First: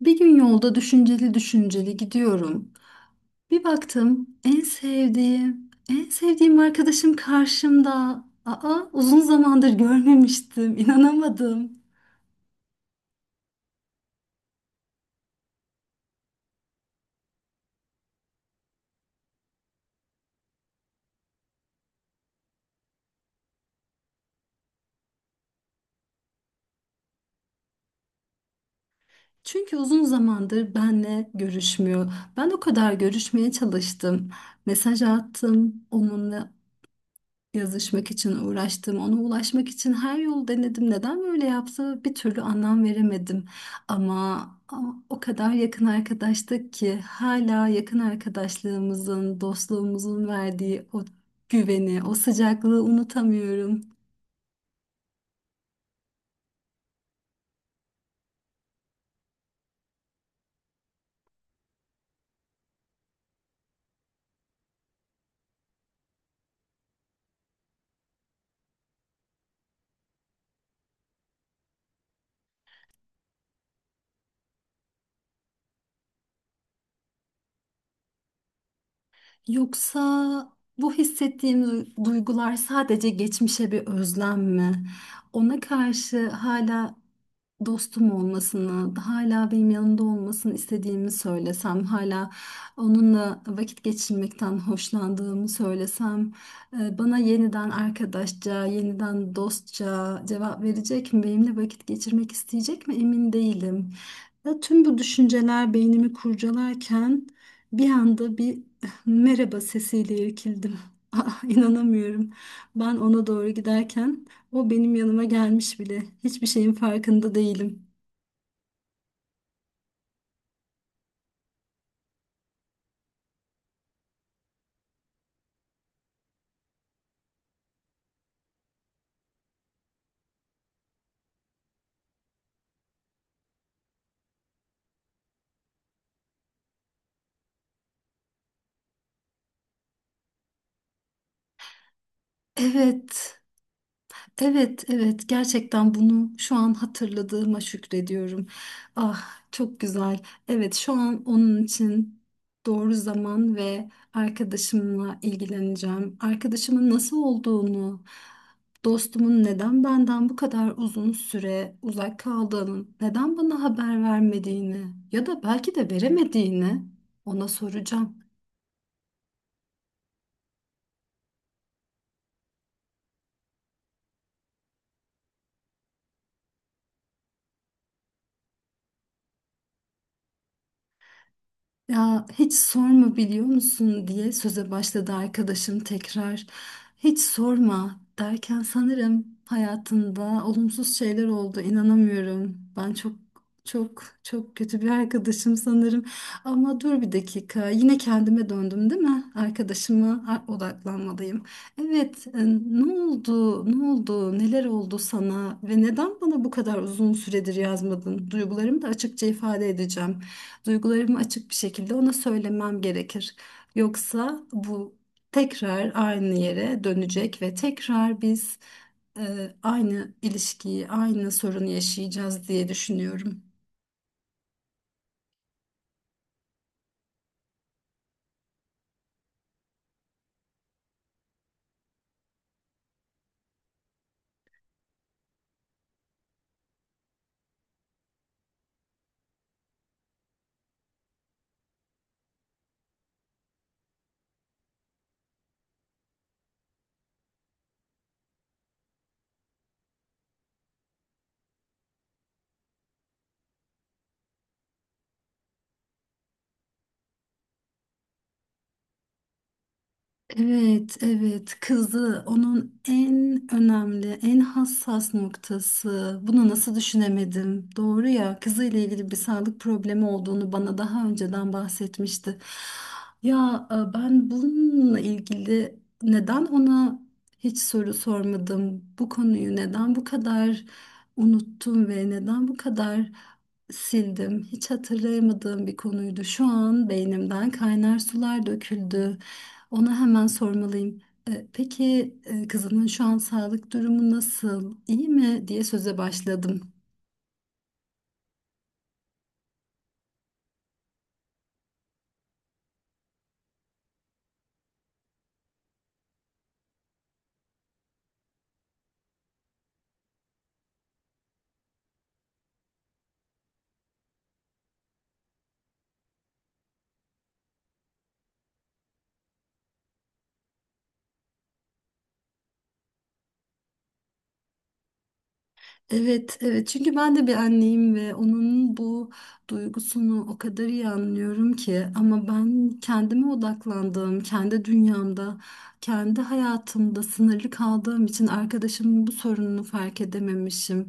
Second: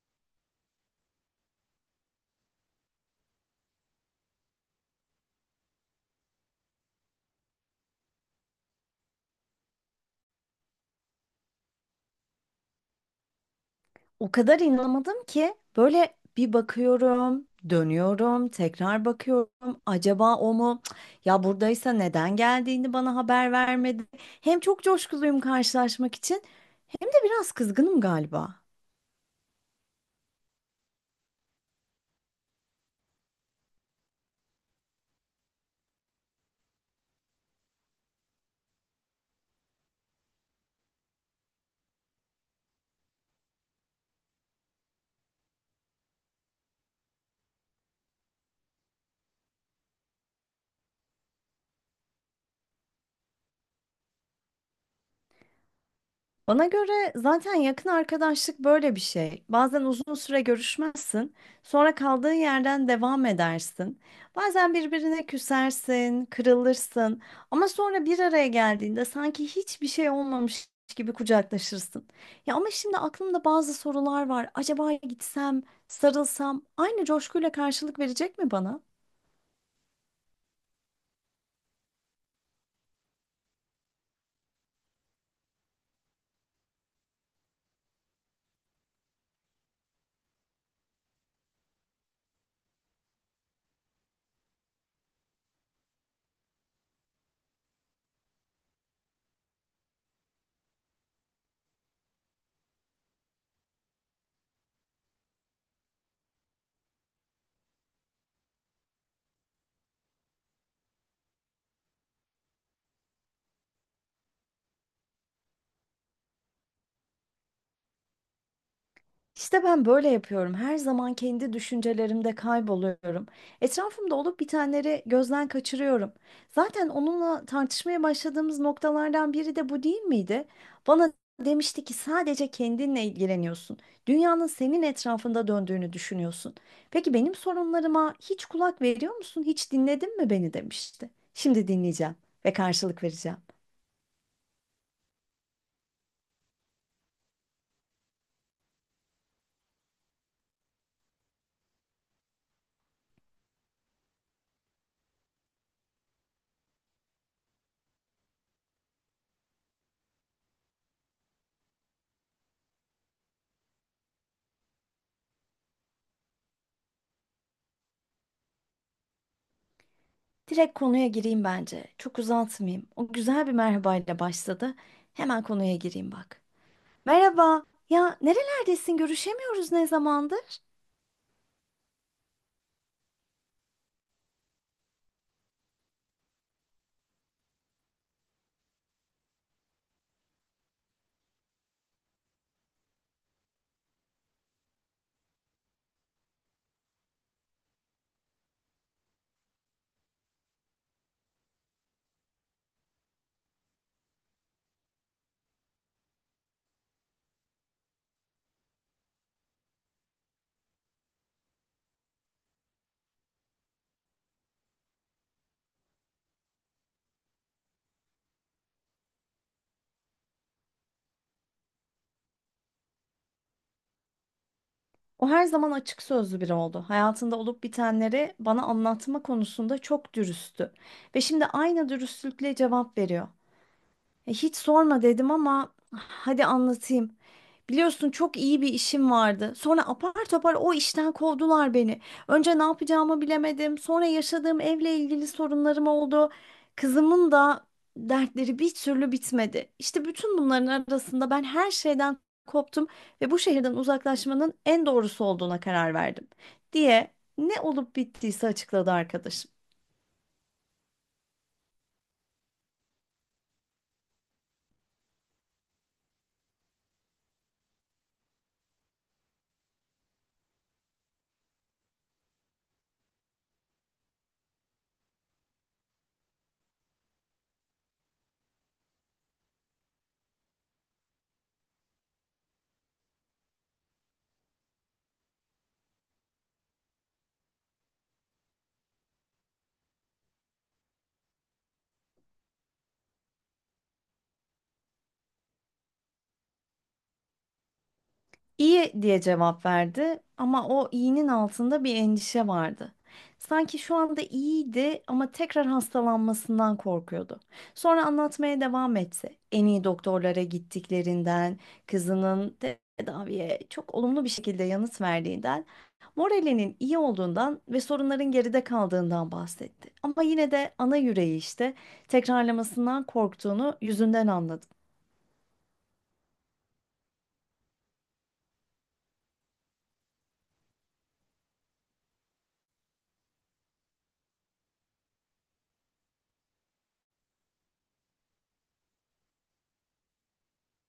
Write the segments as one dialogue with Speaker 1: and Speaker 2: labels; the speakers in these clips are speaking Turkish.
Speaker 1: Bir gün yolda düşünceli düşünceli gidiyorum. Bir baktım en sevdiğim, en sevdiğim arkadaşım karşımda. Aa, uzun zamandır görmemiştim, inanamadım.
Speaker 2: O kadar inanamadım ki böyle bir bakıyorum, dönüyorum, tekrar bakıyorum. Acaba o mu? Cık, ya buradaysa neden geldiğini bana haber vermedi. Hem çok coşkuluyum karşılaşmak için, hem de biraz kızgınım galiba.
Speaker 1: Çünkü uzun zamandır benle görüşmüyor. Ben o kadar görüşmeye çalıştım. Mesaj attım, onunla yazışmak için uğraştım, ona ulaşmak için her yolu denedim. Neden böyle yaptı bir türlü anlam veremedim. Ama o kadar yakın arkadaştık ki hala yakın arkadaşlığımızın, dostluğumuzun verdiği o güveni, o sıcaklığı unutamıyorum.
Speaker 2: Bana göre zaten yakın arkadaşlık böyle bir şey. Bazen uzun süre görüşmezsin, sonra kaldığın yerden devam edersin. Bazen birbirine küsersin, kırılırsın ama sonra bir araya geldiğinde sanki hiçbir şey olmamış gibi kucaklaşırsın. Ya ama şimdi aklımda bazı sorular var. Acaba gitsem, sarılsam aynı coşkuyla karşılık verecek mi bana?
Speaker 1: Yoksa bu hissettiğim duygular sadece geçmişe bir özlem mi? Ona karşı hala dostum olmasını, hala benim yanımda olmasını istediğimi söylesem, hala onunla vakit geçirmekten hoşlandığımı söylesem, bana yeniden arkadaşça, yeniden dostça cevap verecek mi? Benimle vakit geçirmek isteyecek mi? Emin değilim. Ya tüm bu düşünceler beynimi kurcalarken bir anda bir merhaba sesiyle irkildim. Ah, inanamıyorum. Ben ona doğru giderken o benim yanıma gelmiş bile. Hiçbir şeyin farkında değilim.
Speaker 2: İşte ben böyle yapıyorum. Her zaman kendi düşüncelerimde kayboluyorum. Etrafımda olup bitenleri gözden kaçırıyorum. Zaten onunla tartışmaya başladığımız noktalardan biri de bu değil miydi? Bana demişti ki sadece kendinle ilgileniyorsun. Dünyanın senin etrafında döndüğünü düşünüyorsun. Peki benim sorunlarıma hiç kulak veriyor musun? Hiç dinledin mi beni demişti. Şimdi dinleyeceğim ve karşılık vereceğim.
Speaker 1: Evet. Evet, evet, gerçekten bunu şu an hatırladığıma şükrediyorum. Ah, çok güzel. Evet, şu an onun için doğru zaman ve arkadaşımla ilgileneceğim. Arkadaşımın nasıl olduğunu, dostumun neden benden bu kadar uzun süre uzak kaldığını, neden bana haber vermediğini ya da belki de veremediğini ona soracağım.
Speaker 2: Direkt konuya gireyim bence. Çok uzatmayayım. O güzel bir merhabayla başladı. Hemen konuya gireyim bak. Merhaba. Ya nerelerdesin? Görüşemiyoruz ne zamandır?
Speaker 1: Ya hiç sorma biliyor musun diye söze başladı arkadaşım tekrar. Hiç sorma derken sanırım hayatında olumsuz şeyler oldu. İnanamıyorum. Ben çok çok çok kötü bir arkadaşım sanırım. Ama dur bir dakika. Yine kendime döndüm değil mi? Arkadaşıma odaklanmalıyım. Evet, ne oldu? Ne oldu? Neler oldu sana ve neden bana bu kadar uzun süredir yazmadın? Duygularımı da açıkça ifade edeceğim. Duygularımı açık bir şekilde ona söylemem gerekir. Yoksa bu tekrar aynı yere dönecek ve tekrar biz aynı ilişkiyi, aynı sorunu yaşayacağız diye düşünüyorum.
Speaker 2: O her zaman açık sözlü biri oldu. Hayatında olup bitenleri bana anlatma konusunda çok dürüsttü. Ve şimdi aynı dürüstlükle cevap veriyor. Hiç sorma dedim ama hadi anlatayım. Biliyorsun çok iyi bir işim vardı. Sonra apar topar o işten kovdular beni. Önce ne yapacağımı bilemedim. Sonra yaşadığım evle ilgili sorunlarım oldu. Kızımın da dertleri bir türlü bitmedi. İşte bütün bunların arasında ben her şeyden koptum ve bu şehirden uzaklaşmanın en doğrusu olduğuna karar verdim diye ne olup bittiyse açıkladı arkadaşım.
Speaker 1: Evet, evet. Kızı onun en önemli, en hassas noktası. Bunu nasıl düşünemedim? Doğru ya. Kızı ile ilgili bir sağlık problemi olduğunu bana daha önceden bahsetmişti. Ya ben bununla ilgili neden ona hiç soru sormadım? Bu konuyu neden bu kadar unuttum ve neden bu kadar sildim? Hiç hatırlayamadığım bir konuydu. Şu an beynimden kaynar sular döküldü. Ona hemen sormalıyım. Peki, kızının şu an sağlık durumu nasıl? İyi mi diye söze başladım.
Speaker 2: İyi diye cevap verdi ama o iyinin altında bir endişe vardı. Sanki şu anda iyiydi ama tekrar hastalanmasından korkuyordu. Sonra anlatmaya devam etse, en iyi doktorlara gittiklerinden, kızının tedaviye çok olumlu bir şekilde yanıt verdiğinden, moralinin iyi olduğundan ve sorunların geride kaldığından bahsetti. Ama yine de ana yüreği işte tekrarlamasından korktuğunu yüzünden anladım.
Speaker 1: Evet, evet. Çünkü ben de bir anneyim ve onun bu duygusunu o kadar iyi anlıyorum ki ama ben kendime odaklandığım, kendi dünyamda, kendi hayatımda sınırlı kaldığım için arkadaşımın bu sorununu fark edememişim.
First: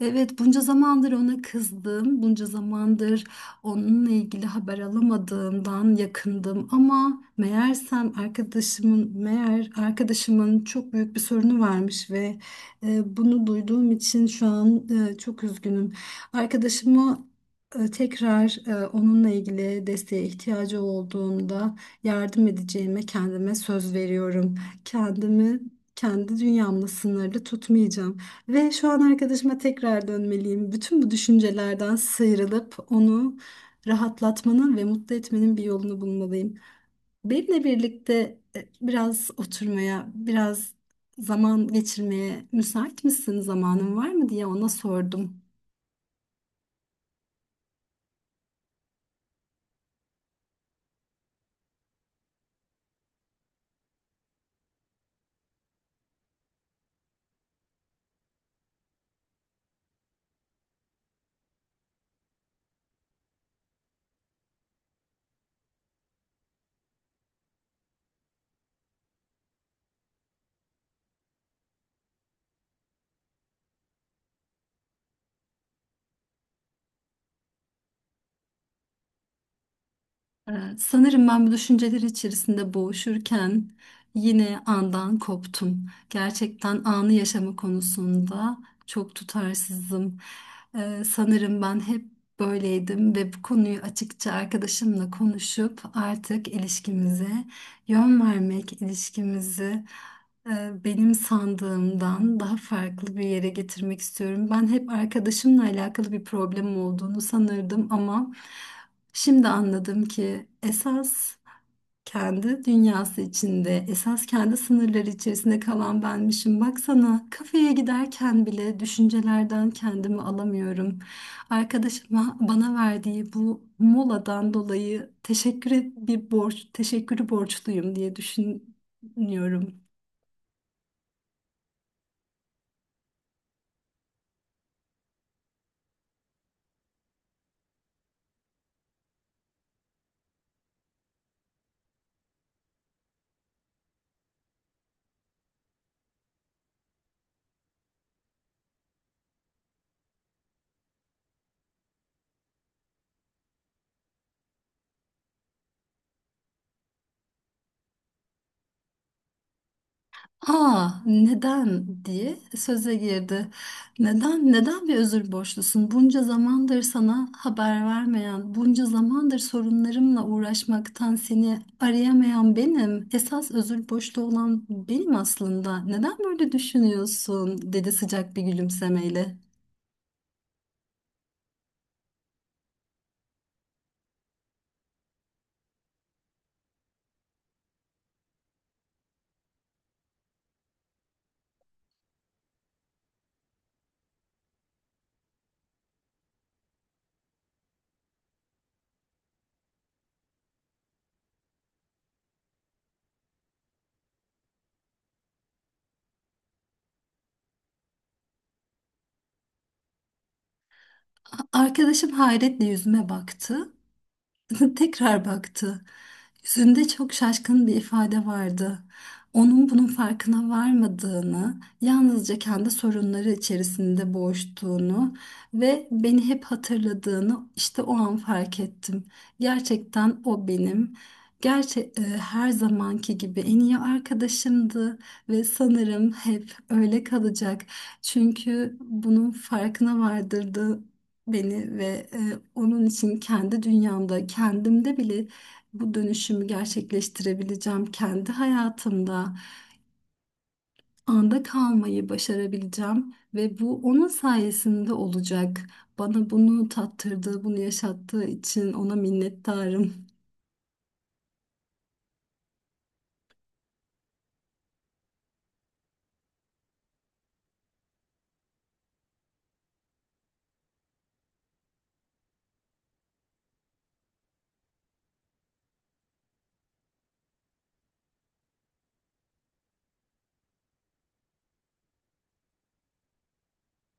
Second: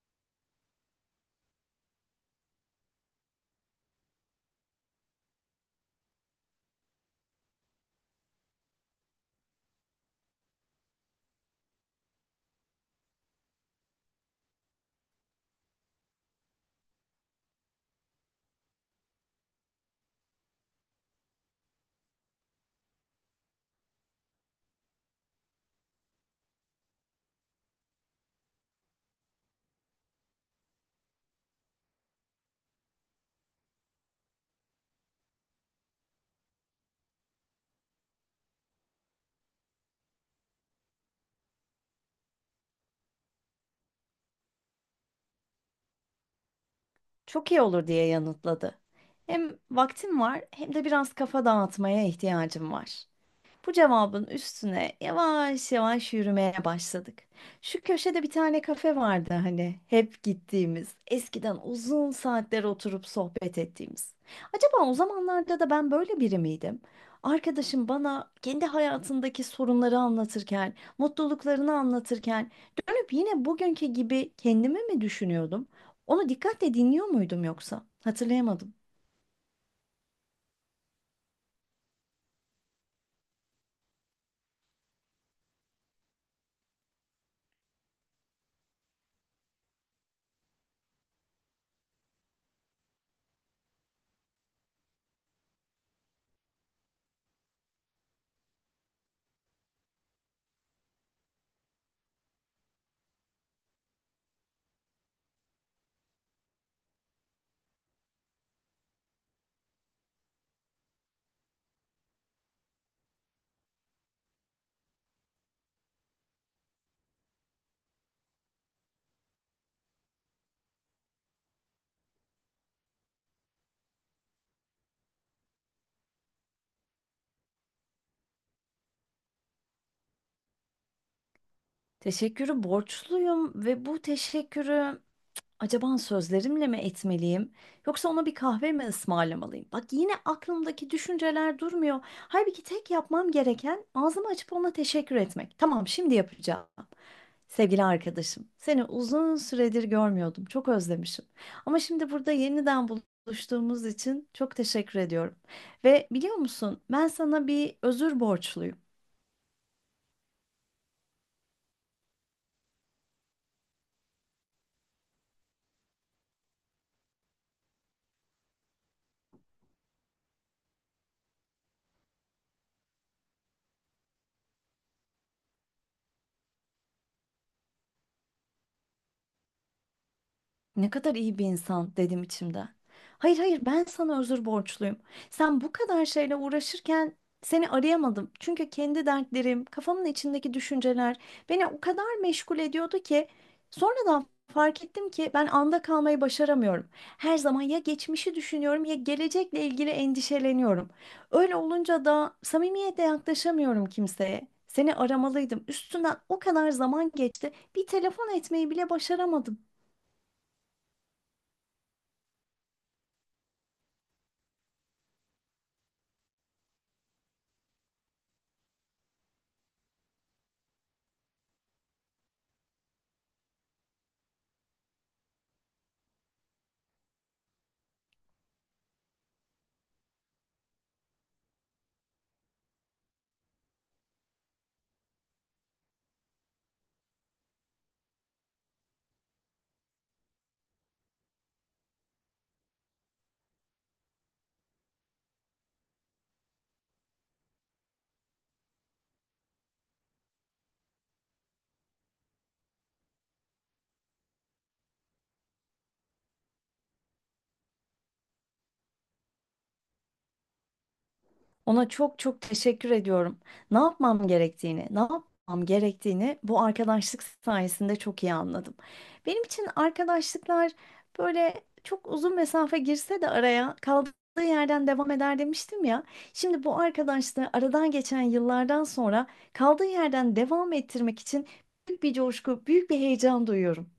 Speaker 1: Evet, bunca zamandır ona kızdım, bunca zamandır onunla ilgili haber alamadığımdan yakındım ama meğer arkadaşımın çok büyük bir sorunu varmış ve bunu duyduğum için şu an çok üzgünüm. Arkadaşımı tekrar, onunla ilgili desteğe ihtiyacı olduğunda yardım edeceğime kendime söz veriyorum. Kendimi kendi dünyamla sınırlı tutmayacağım. Ve şu an arkadaşıma tekrar dönmeliyim. Bütün bu düşüncelerden sıyrılıp onu rahatlatmanın ve mutlu etmenin bir yolunu bulmalıyım. Benimle birlikte biraz oturmaya, biraz zaman geçirmeye müsait misin, zamanın var mı diye ona sordum.
Speaker 2: Çok iyi olur diye yanıtladı. Hem vaktim var hem de biraz kafa dağıtmaya ihtiyacım var. Bu cevabın üstüne yavaş yavaş yürümeye başladık. Şu köşede bir tane kafe vardı hani hep gittiğimiz, eskiden uzun saatler oturup sohbet ettiğimiz. Acaba o zamanlarda da ben böyle biri miydim? Arkadaşım bana kendi hayatındaki sorunları anlatırken, mutluluklarını anlatırken dönüp yine bugünkü gibi kendimi mi düşünüyordum? Onu dikkatle dinliyor muydum yoksa? Hatırlayamadım.
Speaker 1: Sanırım ben bu düşünceler içerisinde boğuşurken yine andan koptum. Gerçekten anı yaşama konusunda çok tutarsızım. Sanırım ben hep böyleydim ve bu konuyu açıkça arkadaşımla konuşup artık ilişkimize yön vermek, ilişkimizi benim sandığımdan daha farklı bir yere getirmek istiyorum. Ben hep arkadaşımla alakalı bir problemim olduğunu sanırdım ama şimdi anladım ki esas kendi dünyası içinde, esas kendi sınırları içerisinde kalan benmişim. Baksana kafeye giderken bile düşüncelerden kendimi alamıyorum. Arkadaşıma bana verdiği bu moladan dolayı bir borç, teşekkürü borçluyum diye düşünüyorum.
Speaker 2: Teşekkürü borçluyum ve bu teşekkürü acaba sözlerimle mi etmeliyim yoksa ona bir kahve mi ısmarlamalıyım? Bak yine aklımdaki düşünceler durmuyor. Halbuki tek yapmam gereken ağzımı açıp ona teşekkür etmek. Tamam, şimdi yapacağım. Sevgili arkadaşım, seni uzun süredir görmüyordum. Çok özlemişim. Ama şimdi burada yeniden buluştuğumuz için çok teşekkür ediyorum. Ve biliyor musun, ben sana bir özür borçluyum.
Speaker 1: Aa, neden diye söze girdi. Neden, neden bir özür borçlusun? Bunca zamandır sana haber vermeyen, bunca zamandır sorunlarımla uğraşmaktan seni arayamayan benim. Esas özür borçlu olan benim aslında. Neden böyle düşünüyorsun, dedi sıcak bir gülümsemeyle.
Speaker 2: Ne kadar iyi bir insan dedim içimden. Hayır hayır ben sana özür borçluyum. Sen bu kadar şeyle uğraşırken seni arayamadım. Çünkü kendi dertlerim, kafamın içindeki düşünceler beni o kadar meşgul ediyordu ki sonradan fark ettim ki ben anda kalmayı başaramıyorum. Her zaman ya geçmişi düşünüyorum ya gelecekle ilgili endişeleniyorum. Öyle olunca da samimiyetle yaklaşamıyorum kimseye. Seni aramalıydım. Üstünden o kadar zaman geçti. Bir telefon etmeyi bile başaramadım.
Speaker 1: Arkadaşım hayretle yüzüme baktı. Tekrar baktı. Yüzünde çok şaşkın bir ifade vardı. Onun bunun farkına varmadığını, yalnızca kendi sorunları içerisinde boğuştuğunu ve beni hep hatırladığını işte o an fark ettim. Gerçekten o benim. Gerçi her zamanki gibi en iyi arkadaşımdı ve sanırım hep öyle kalacak. Çünkü bunun farkına vardırdı beni ve onun için kendi dünyamda, kendimde bile bu dönüşümü gerçekleştirebileceğim, kendi hayatımda anda kalmayı başarabileceğim ve bu onun sayesinde olacak. Bana bunu tattırdığı, bunu yaşattığı için ona minnettarım.
Speaker 2: Ona çok çok teşekkür ediyorum. Ne yapmam gerektiğini bu arkadaşlık sayesinde çok iyi anladım. Benim için arkadaşlıklar böyle çok uzun mesafe girse de araya kaldığı yerden devam eder demiştim ya. Şimdi bu arkadaşlığı aradan geçen yıllardan sonra kaldığı yerden devam ettirmek için büyük bir coşku, büyük bir heyecan duyuyorum.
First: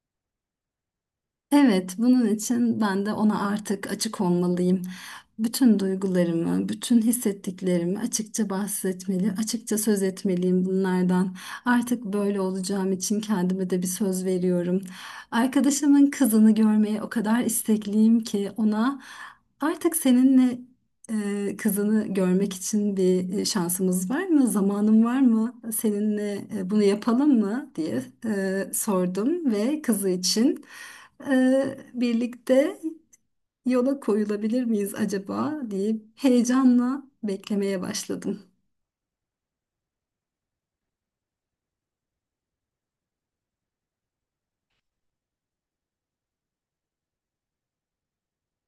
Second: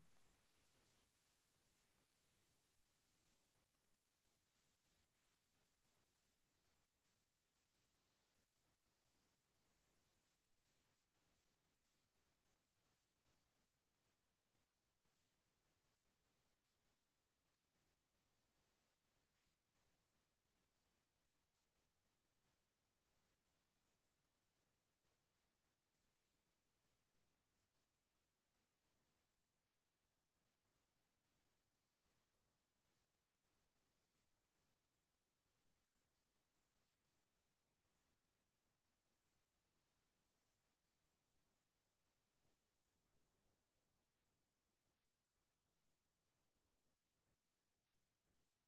Speaker 1: Evet, bunun için ben de ona artık açık olmalıyım. Bütün duygularımı, bütün hissettiklerimi açıkça bahsetmeli, açıkça söz etmeliyim bunlardan. Artık böyle olacağım için kendime de bir söz veriyorum. Arkadaşımın kızını görmeye o kadar istekliyim ki ona artık seninle kızını görmek için bir şansımız var mı? Zamanın var mı? Seninle bunu yapalım mı diye sordum ve kızı için birlikte yola koyulabilir miyiz acaba diye heyecanla beklemeye başladım.